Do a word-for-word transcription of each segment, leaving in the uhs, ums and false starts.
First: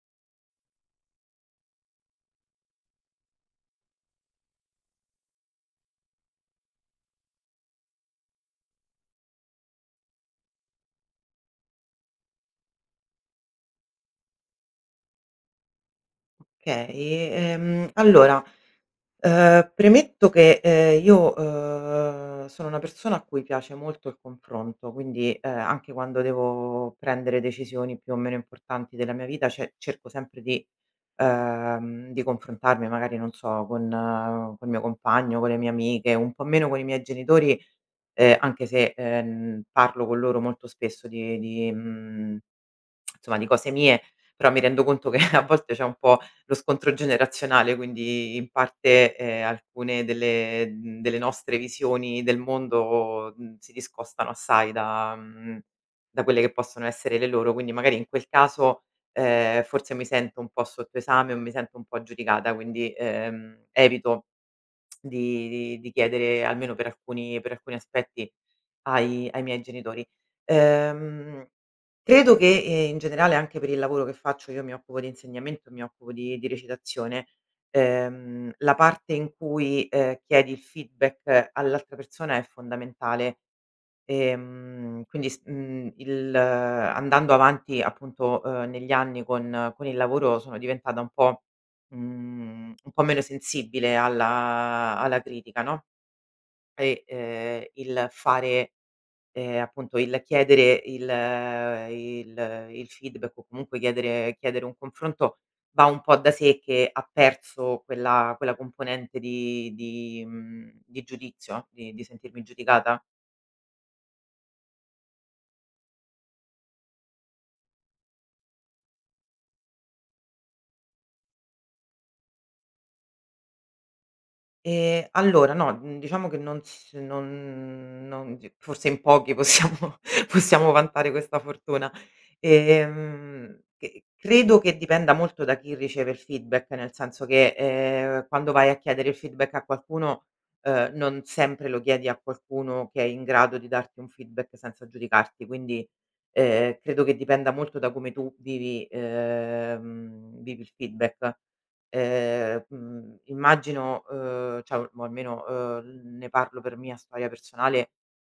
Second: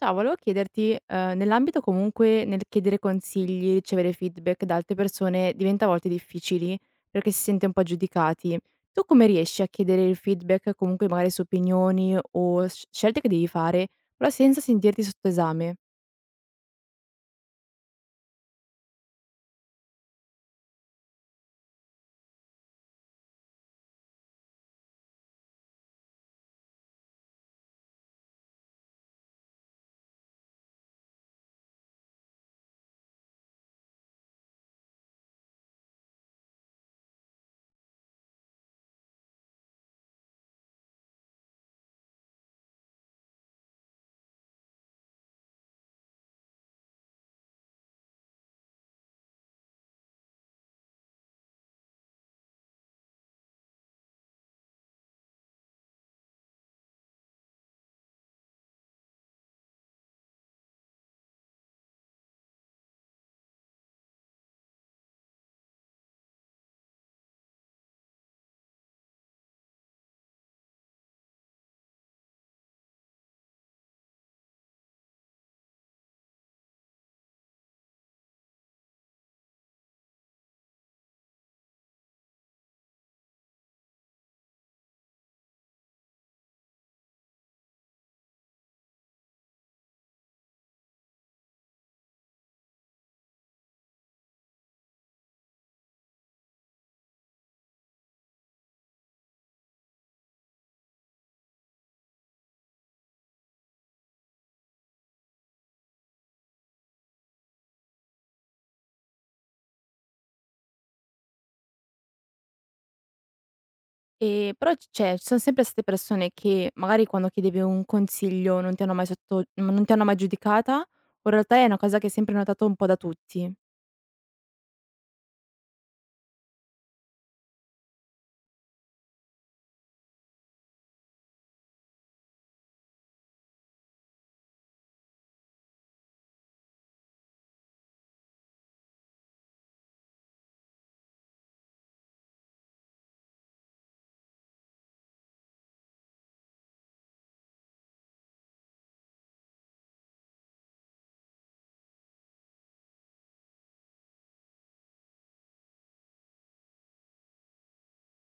Ciao, volevo chiederti, ehm, nell'ambito comunque nel chiedere consigli, ricevere feedback da altre persone diventa a volte difficili, perché si sente un po' giudicati. Tu come riesci a chiedere il feedback, comunque magari su opinioni o sc scelte che devi fare, però senza sentirti sotto esame? Okay, ehm, allora, ehm, premetto che, ehm, io, uhm, sono una persona a cui piace molto il confronto, quindi, ehm, anche quando devo prendere decisioni più o meno importanti della mia vita, ce cerco sempre di ehm, di confrontarmi magari, non so, con eh, col mio compagno, con le mie amiche, un po' meno con i miei genitori, ehm, anche se, ehm, parlo con loro molto spesso di di mhmm, insomma di cose mie, però mi rendo conto che a volte c'è un po' lo scontro generazionale, quindi in parte, ehm, alcune delle mhmm, delle nostre visioni del mondo, mhmm, si discostano assai da mhmm, da quelle che possono essere le loro, quindi magari in quel caso, ehm, forse mi sento un po' sotto esame o mi sento un po' giudicata, quindi, ehm, evito di di di chiedere almeno per alcuni per alcuni aspetti ai ai miei genitori. Ehm, Credo che, ehm, in generale anche per il lavoro che faccio, io mi occupo di insegnamento, mi occupo di di recitazione. Ehm, la parte in cui, ehm, chiedi il feedback all'altra persona è fondamentale. Ehm, quindi s mhmm, il eh, andando avanti appunto, uhm, negli anni con con il lavoro sono diventata un po' mhmm, un po' meno sensibile alla alla critica, no, e, ehm, il fare, ehm, appunto il chiedere il eh, il il feedback o comunque chiedere chiedere un confronto va un po' da sé che ha perso quella quella componente di di mhmm, di giudizio, di di sentirmi giudicata. Ehm, però c Cioè, ci sono sempre state persone che magari quando chiedevi un consiglio non ti hanno mai sotto non ti hanno mai giudicata, o in realtà è una cosa che hai sempre notato un po' da tutti? Ehm, allora no, mhmm, diciamo che non s non non d forse in pochi possiamo possiamo vantare questa fortuna. Ehm, che credo che dipenda molto da chi riceve il feedback, nel senso che, ehm, quando vai a chiedere il feedback a qualcuno, ehm, non sempre lo chiedi a qualcuno che è in grado di darti un feedback senza giudicarti, quindi, ehm, credo che dipenda molto da come tu vivi ehm, vivi il feedback. Ehm, mhmm, immagino, uhm, cioè o almeno, uhm, ne parlo per mia storia personale,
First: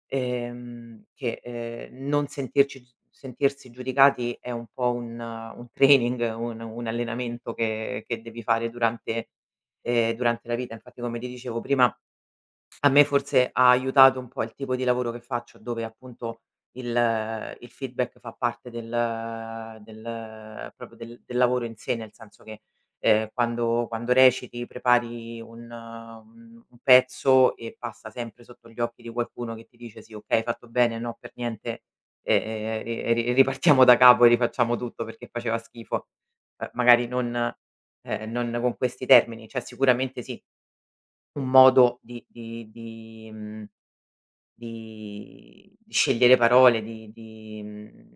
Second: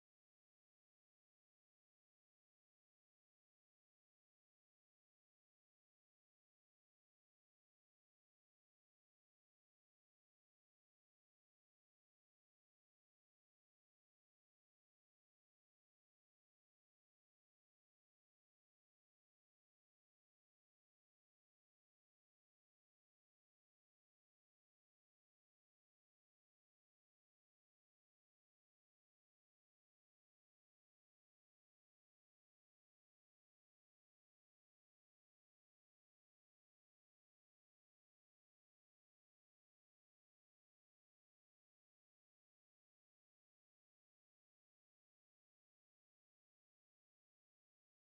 ehm, che, ehm, non sentirci gi sentirsi giudicati è un po' un eh, un training, un un allenamento che che devi fare durante ehm, durante la vita. Infatti come ti dicevo prima a me forse ha aiutato un po' il tipo di lavoro che faccio, dove appunto il il feedback fa parte del del proprio del del lavoro in sé, nel senso che, ehm, quando quando reciti, prepari un eh, un un pezzo e passa sempre sotto gli occhi di qualcuno che ti dice: "Sì, okay, hai fatto bene, no per niente, ehm, ri ri ripartiamo da capo e rifacciamo tutto perché faceva schifo". Ehm, magari non ehm, non con questi termini, cioè sicuramente sì, un modo di di di mhmm, di di scegliere parole, di di mhmm,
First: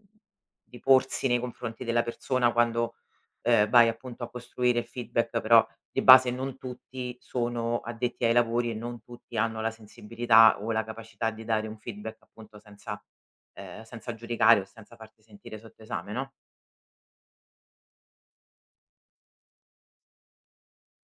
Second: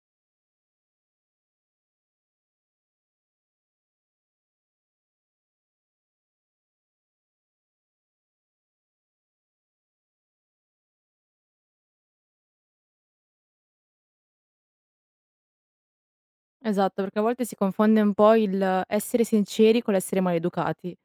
di porsi nei confronti della persona quando, ehm, vai appunto a costruire il feedback, però di base non tutti sono addetti ai lavori e non tutti hanno la sensibilità o la capacità di dare un feedback appunto senza ehm, senza giudicare o senza farti sentire sotto esame, no? Esatto, perché a volte si confonde un po' il essere sinceri con l'essere maleducati.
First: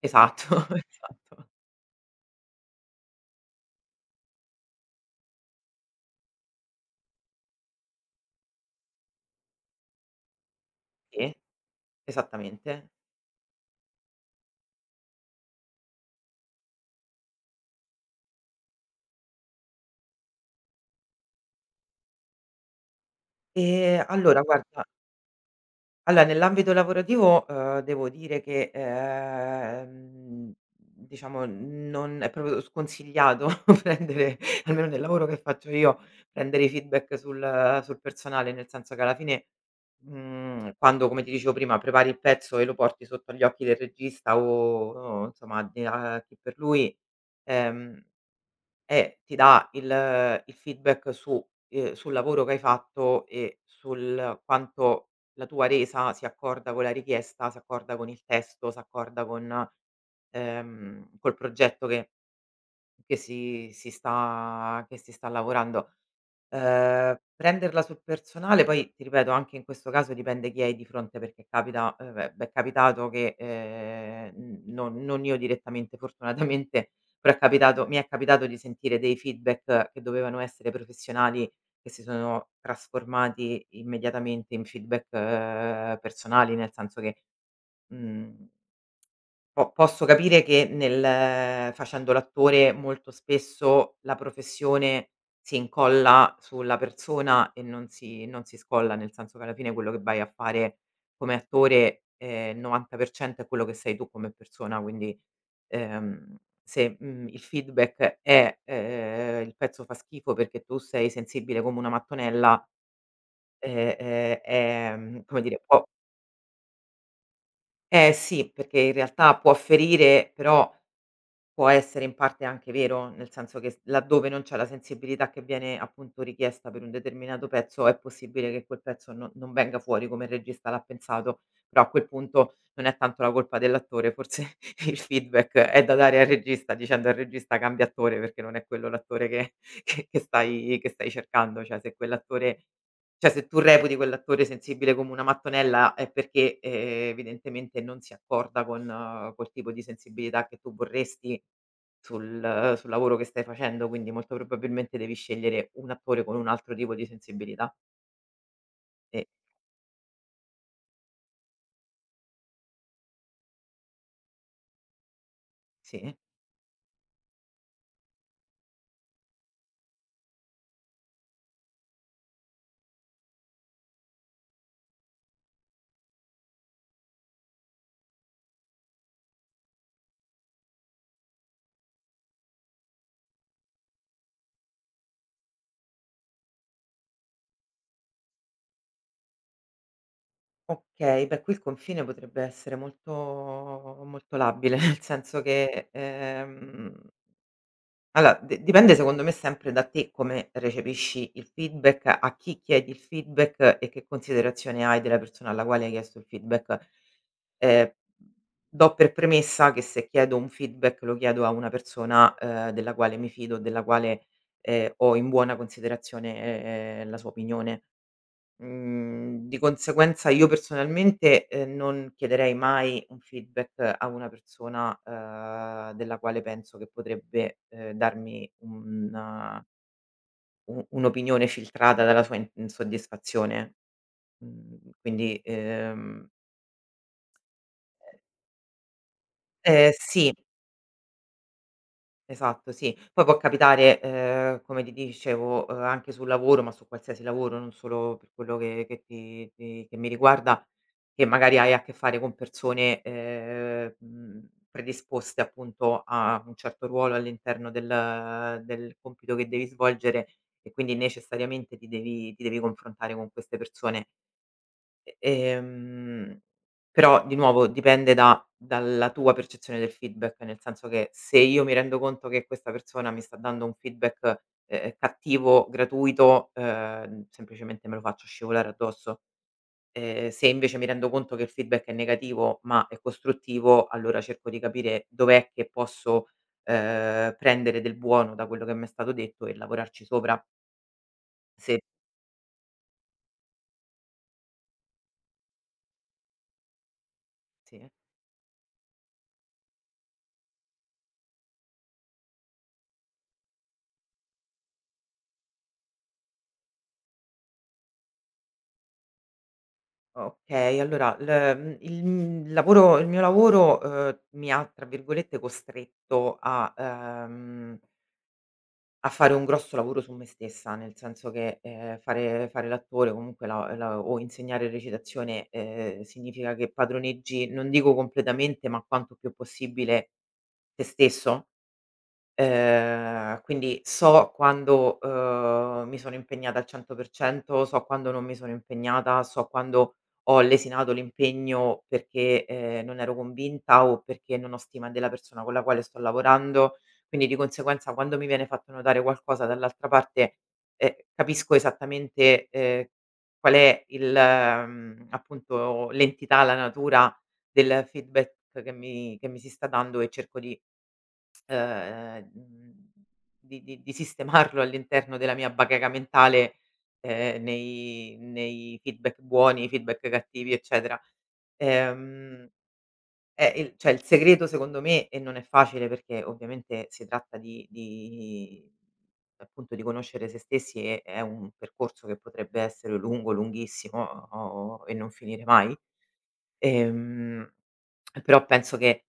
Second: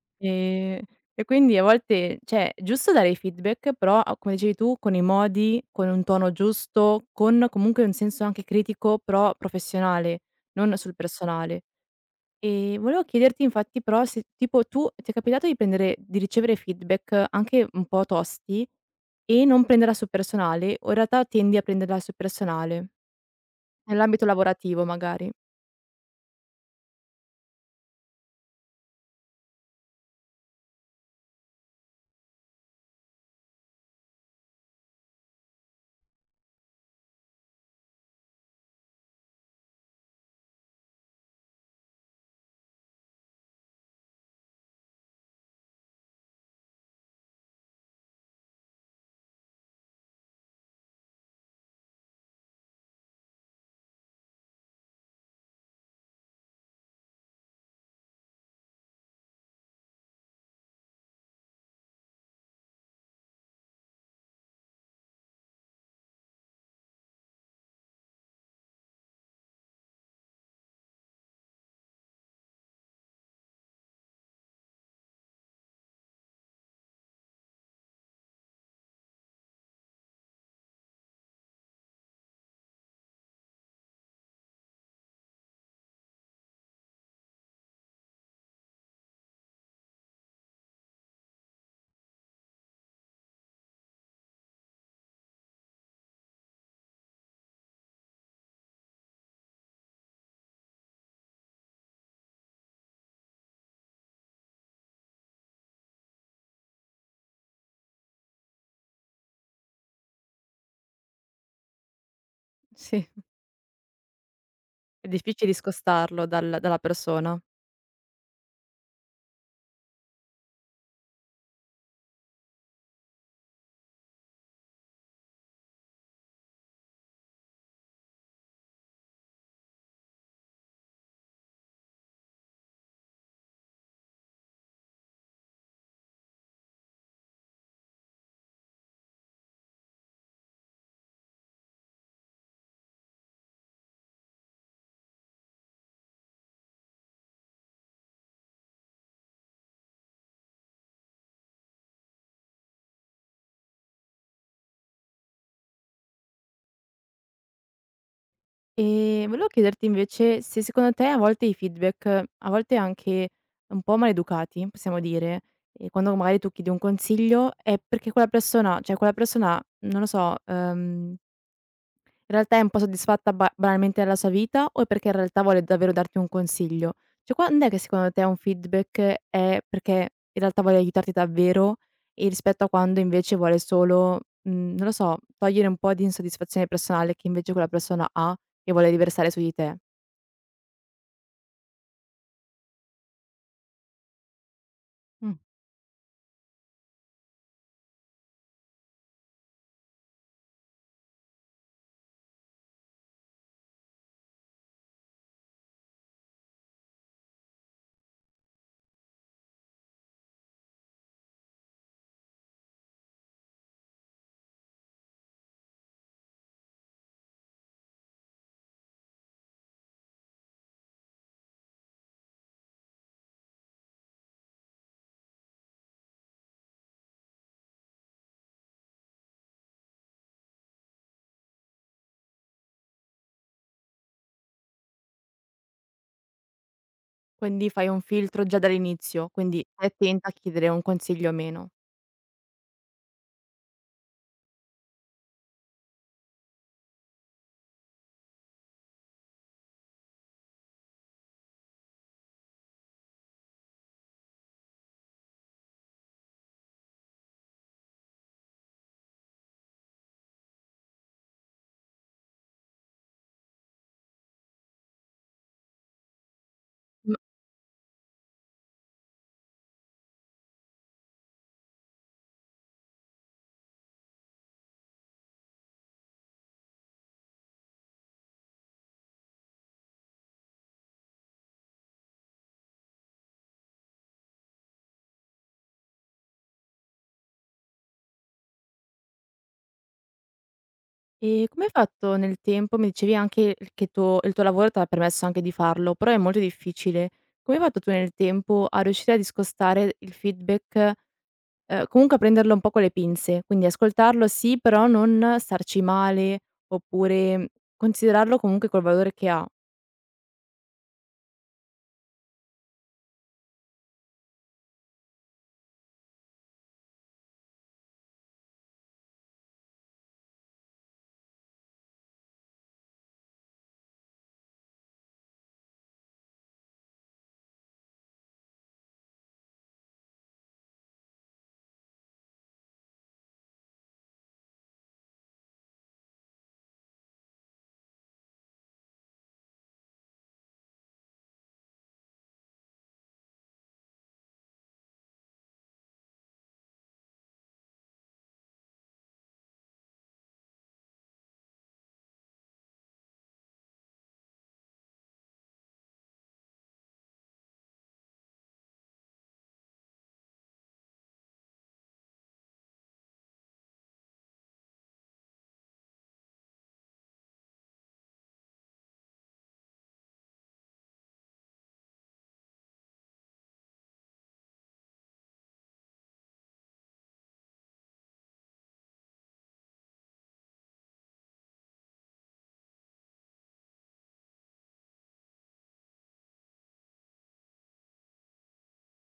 Esatto, Ehm, e esatto. quindi a volte cioè, è giusto dare i feedback, però a come dicevi tu, con i modi, con un tono giusto, con comunque un senso anche critico, però professionale, non sul Sì, personale. Ehm, esattamente. volevo chiederti infatti però se tipo tu ti è capitato di prendere di ricevere feedback anche un po' tosti e non prenderla sul personale o in realtà tendi a prenderla sul personale? Ehm, Nell'ambito Allora, guarda. lavorativo magari. Allora, nell'ambito lavorativo, uhm, devo dire che, ehm, diciamo non è proprio sconsigliato prendere, almeno nel lavoro che faccio io, prendere i feedback sul sul personale, nel senso che alla fine, mhmm, quando, come ti dicevo prima, prepari il pezzo e lo porti sotto agli occhi del regista o o insomma di a chi per lui, ehm e ti dà il il feedback su ehm, sul lavoro che hai fatto e sul quanto la tua resa si accorda con la richiesta, si accorda con il testo, si accorda con ehm, col progetto che che si si sta che si sta lavorando. Ehm, prenderla sul personale poi, ti ripeto, anche in questo caso dipende chi hai di fronte, perché capita ehm, beh, beh, è capitato che, ehm, n non non io direttamente fortunatamente, però è capitato mi è capitato di sentire dei feedback che dovevano essere professionali, che si sono trasformati immediatamente in feedback eh, personali, nel senso che, mhmm Po posso capire che, nel facendo l'attore, molto spesso la professione si incolla sulla persona e non si non si scolla, nel senso che alla fine quello che vai a fare come attore, ehm, novanta per cento è quello che sei tu come persona, quindi, ehm, se, mhmm, il feedback è, ehm, il pezzo fa schifo perché tu sei sensibile come una mattonella, Sì. ehm, ehm, È ehm, come difficile dire, può. discostarlo dal dalla persona. Eh sì, perché in realtà può ferire, però può essere in parte anche vero, nel senso che s laddove non c'è la sensibilità che viene appunto richiesta per un determinato pezzo, è possibile che quel pezzo no non venga fuori come il regista l'ha pensato, però a quel punto non è tanto la colpa dell'attore, forse il feedback è da dare al regista dicendo al regista: "Cambia attore", perché non è quello l'attore che che che stai che stai cercando, cioè se quell'attore, cioè, se tu reputi quell'attore sensibile come una mattonella è perché, ehm, evidentemente non si accorda con eh, col tipo di sensibilità che tu vorresti sul sul lavoro che stai facendo, quindi molto probabilmente devi scegliere un attore con un altro tipo di sensibilità. E Ehm, volevo chiederti invece se secondo te a volte i feedback, a volte anche un po' maleducati, possiamo dire, ehm, quando sì. magari tu chiedi un consiglio è perché quella persona cioè quella persona, non lo so, ehm in realtà è un po' soddisfatta ba banalmente della sua vita o è perché in realtà vuole davvero darti un consiglio? Cioè quand'è che secondo te un feedback è perché in realtà vuole aiutarti davvero e rispetto a quando invece vuole solo, mhmm, non lo so, togliere un po' di insoddisfazione personale che invece quella persona ha e vuole riversare su di te. Okay, beh, qui il confine potrebbe essere molto molto labile, nel Mh. senso che, ehm allora, d dipende secondo me sempre da te come recepisci il feedback, a chi chiedi il feedback e che considerazione hai della persona alla quale hai chiesto il feedback. Ehm, Do per premessa che se chiedo un feedback lo chiedo a una persona, ehm, della quale mi fido, della quale, ehm, ho in buona considerazione, ehm, la sua opinione. Mhmm, di conseguenza io personalmente, ehm, non chiederei mai un feedback a una persona, ehm, della quale penso che potrebbe, ehm, darmi un u un'opinione filtrata dalla sua insoddisfazione. Mhmm, quindi, ehm Quindi fai un filtro già dall'inizio, quindi stai eh attenta sì, a chiedere un consiglio o meno. esatto, sì. Poi può capitare, ehm, come ti dicevo, ehm, anche sul lavoro, ma su qualsiasi lavoro, non solo per quello che che ti ti che mi riguarda, che magari hai a che fare con persone, ehm, mhmm, predisposte appunto a un certo ruolo all'interno del del compito che devi svolgere e quindi necessariamente ti devi ti devi confrontare con queste persone. E ehm, però di nuovo dipende da dalla tua percezione del feedback, nel senso che se io mi rendo conto che questa persona mi sta dando un feedback, ehm, cattivo, gratuito, ehm, semplicemente me lo faccio scivolare addosso. Ehm, se invece mi rendo conto che il feedback è negativo, ma è costruttivo, allora cerco di capire dov'è che posso, ehm, prendere del buono da quello che mi è stato detto e lavorarci sopra. E come hai Se fatto nel tempo? Mi dicevi anche il che tuo il tuo lavoro t'ha permesso anche di farlo, però è molto difficile. Come hai fatto Sì. tu nel tempo a riuscire a discostare il feedback, ehm, comunque a prenderlo un po' con le pinze, quindi ascoltarlo sì, però non starci male, oppure considerarlo comunque col valore che ha? Okay, allora l mhmm, il mhmm, lavoro il mio lavoro, uhm, mi ha, tra virgolette, "costretto" a, ehm a fare un grosso lavoro su me stessa, nel senso che, ehm, fare fare l'attore, comunque la la o insegnare recitazione, ehm, significa che padroneggi, non dico completamente, ma quanto più possibile te stesso. Ehm, quindi so quando, uhm, mi sono impegnata al cento per cento, so quando non mi sono impegnata, so quando ho lesinato l'impegno perché, ehm, non ero convinta o perché non ho stima della persona con la quale sto lavorando. Quindi di conseguenza quando mi viene fatto notare qualcosa dall'altra parte, ehm, capisco esattamente, ehm, qual è il mhmm, appunto l'entità, la natura del feedback che mi che mi si sta dando e cerco di ehm, mhmm, di di di sistemarlo all'interno della mia bacheca mentale, ehm, nei nei feedback buoni, feedback cattivi, eccetera. Ehm, eh, il, cioè il segreto secondo me, e non è facile perché ovviamente si tratta di di appunto di conoscere se stessi, e è un percorso che potrebbe essere lungo, lunghissimo o e non finire mai. Ehm, Però penso che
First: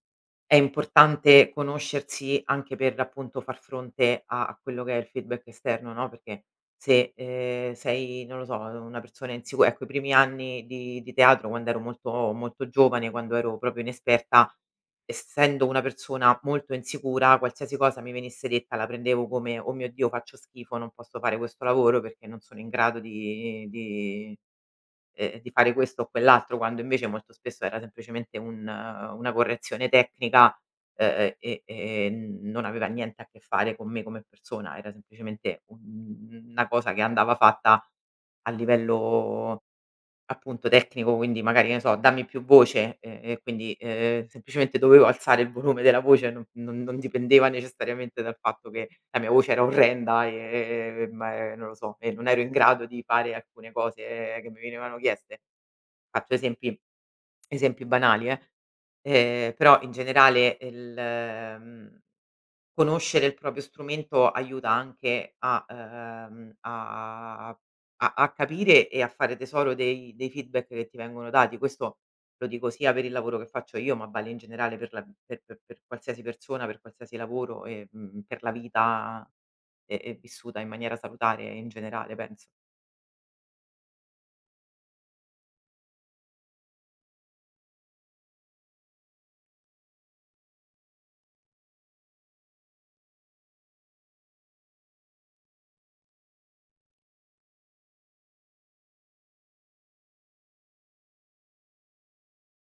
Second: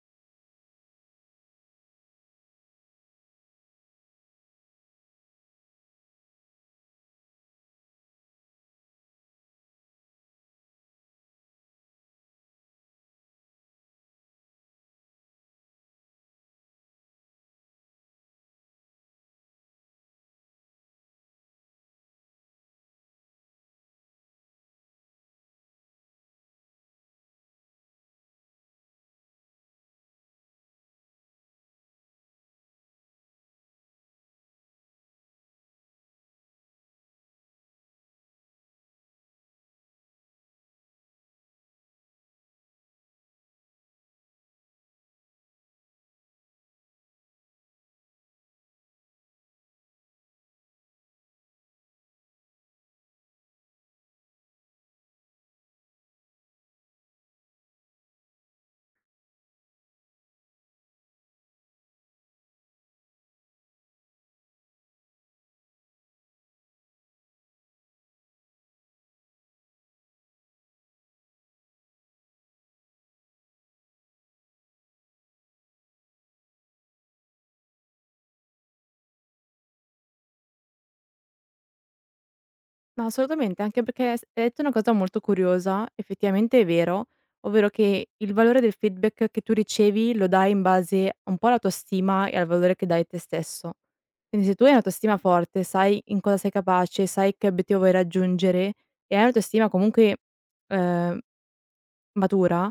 è importante conoscersi anche per, appunto, far fronte a a quello che è il feedback esterno, no, perché se, ehm, sei, non lo so, una persona insicu ecco, i primi anni di di teatro, quando ero molto molto giovane, quando ero proprio inesperta, essendo una persona molto insicura, qualsiasi cosa mi venisse detta la prendevo come: "Oh mio Dio, faccio schifo, non posso fare questo lavoro perché non sono in grado di di" ehm, di fare questo o quell'altro, quando invece molto spesso era semplicemente un eh, una correzione tecnica, ehm, e e non aveva niente a che fare con me come persona, era semplicemente un una cosa che andava fatta a livello appunto tecnico, quindi magari, che ne so, dammi più voce, ehm, e quindi, ehm, semplicemente dovevo alzare il volume della voce, non non non dipendeva necessariamente dal fatto che la mia voce era orrenda, ehm, ma, ehm, non lo so, e non ero in grado di fare alcune cose che mi venivano chieste. Faccio esempi esempi banali, eh, ehm, però in generale il mhmm, conoscere il proprio strumento aiuta anche a ehm, a a a capire e a fare tesoro dei dei feedback che ti vengono dati. Questo lo dico sia per il lavoro che faccio io, ma vale in generale per la per per per qualsiasi persona, per qualsiasi lavoro e, mhmm, per la vita, ehm, ehm, vissuta in maniera salutare in generale, penso. No, assolutamente, anche perché s hai detto una cosa molto curiosa, effettivamente è vero, ovvero che il valore del feedback che tu ricevi lo dai in base un po' alla tua stima e al valore che dai te stesso. Quindi se tu hai un'autostima forte, sai in cosa sei capace, sai che obiettivo vuoi raggiungere e hai un'autostima comunque, ehm, matura,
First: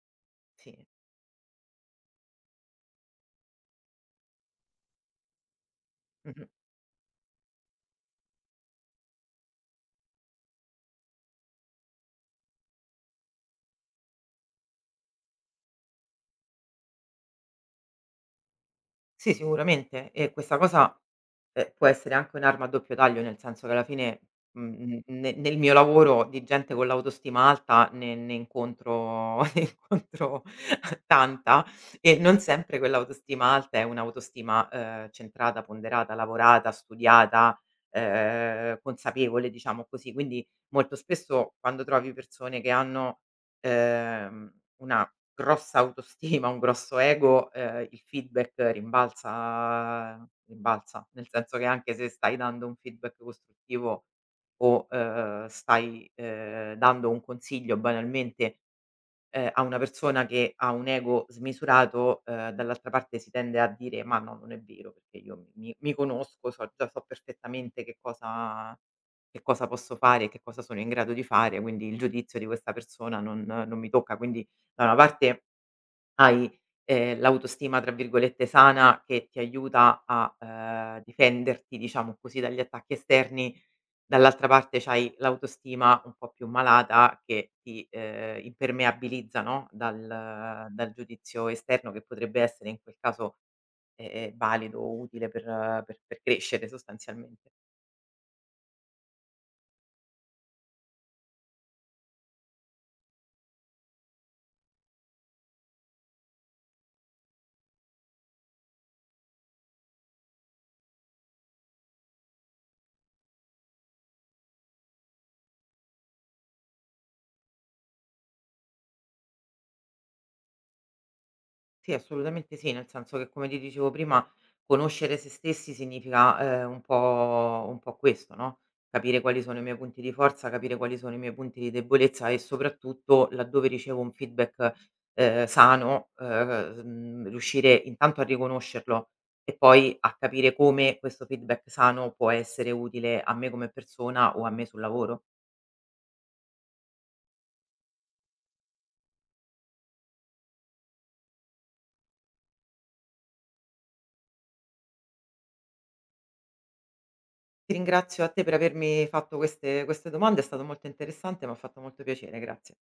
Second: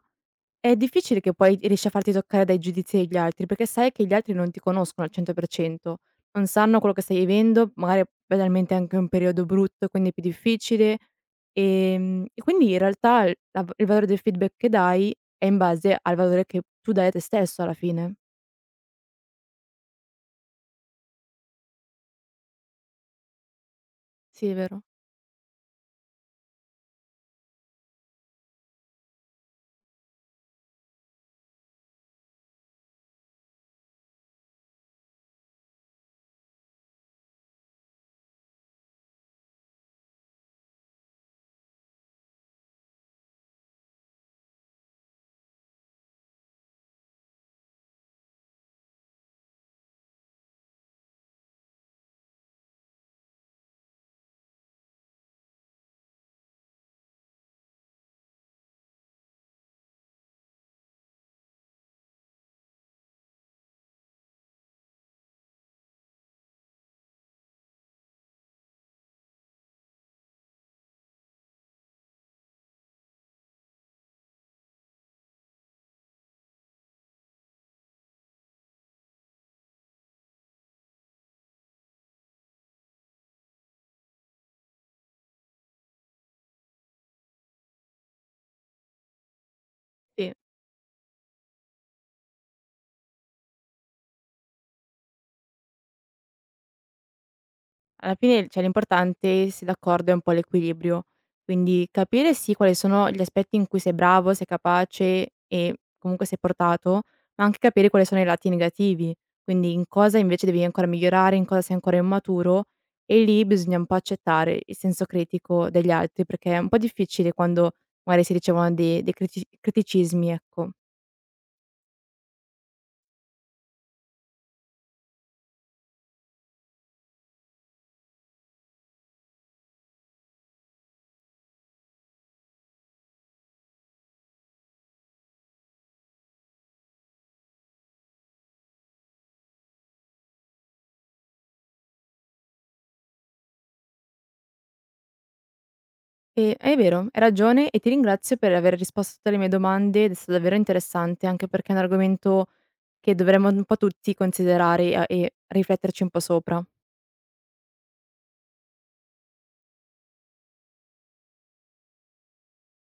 Sì. è difficile che poi riesci a farti toccare dai giudizi degli altri, perché sai che gli altri non ti conoscono al cento per cento, Mh-mh. non sanno quello che stai vivendo, magari banalmente anche un periodo brutto, quindi è più difficile. Ehm, e quindi in realtà il la v il valore del feedback che dai è in base al valore che tu dai a te stesso alla fine. Sì, sicuramente. E questa cosa, ehm, può essere anche un'arma a doppio taglio, nel senso che alla fine, Sì, è vero. mhmm, n ne nel mio lavoro di gente con l'autostima alta ne ne incontro ne incontro tanta e non sempre quell'autostima alta è un'autostima, ehm, centrata, ponderata, lavorata, studiata, ehm, consapevole, diciamo così. Quindi molto spesso quando trovi persone che hanno, ehm, una grossa autostima, un grosso ego, ehm, il feedback rimbalza rimbalza, nel senso che anche se stai dando un feedback costruttivo o, ehm, stai, ehm, dando un consiglio banalmente, ehm, a una persona che ha un ego smisurato, ehm, dall'altra parte si tende a dire: "Ma no, non è vero perché io mi mi mi conosco, so già, so perfettamente che cosa che cosa posso fare e che cosa sono in grado di fare, quindi il giudizio di questa persona non non mi tocca". Quindi da una parte hai, ehm, l'autostima tra virgolette "sana" che ti aiuta a, ehm, difenderti diciamo così dagli attacchi esterni, dall'altra parte c'hai l'autostima un po' più malata che ti, ehm, impermeabilizza, no, dal Sì. dal giudizio esterno che potrebbe essere in quel caso, ehm, valido o utile per eh, per per crescere sostanzialmente. Alla fine, cioè l'importante, sei d'accordo, è un po' l'equilibrio. Quindi capire sì quali sono gli aspetti in cui sei bravo, sei capace e comunque sei portato, ma anche capire quali sono i lati negativi. Quindi in cosa invece devi ancora migliorare, in cosa sei ancora immaturo e lì bisogna un po' accettare il senso critico degli altri, perché è un po' difficile quando magari si ricevono dei dei criti criticismi, ecco. Sì, assolutamente sì, nel senso che come ti dicevo prima, conoscere se stessi significa, ehm, un po' un po' questo, no, capire quali sono i miei punti di forza, capire quali sono i miei punti di debolezza e soprattutto laddove ricevo un feedback, ehm, sano, ehm, mhmm, riuscire intanto a riconoscerlo e poi a capire come questo feedback sano può essere utile a me come persona o a me sul lavoro. E è vero, hai ragione e ti ringrazio per aver risposto a tutte le mie domande ed è stato davvero interessante, anche perché è un argomento che dovremmo un po' tutti considerare e e rifletterci un po' sopra. Ti ringrazio a te per avermi fatto queste queste domande, è stato molto interessante, m'ha fatto molto piacere, grazie.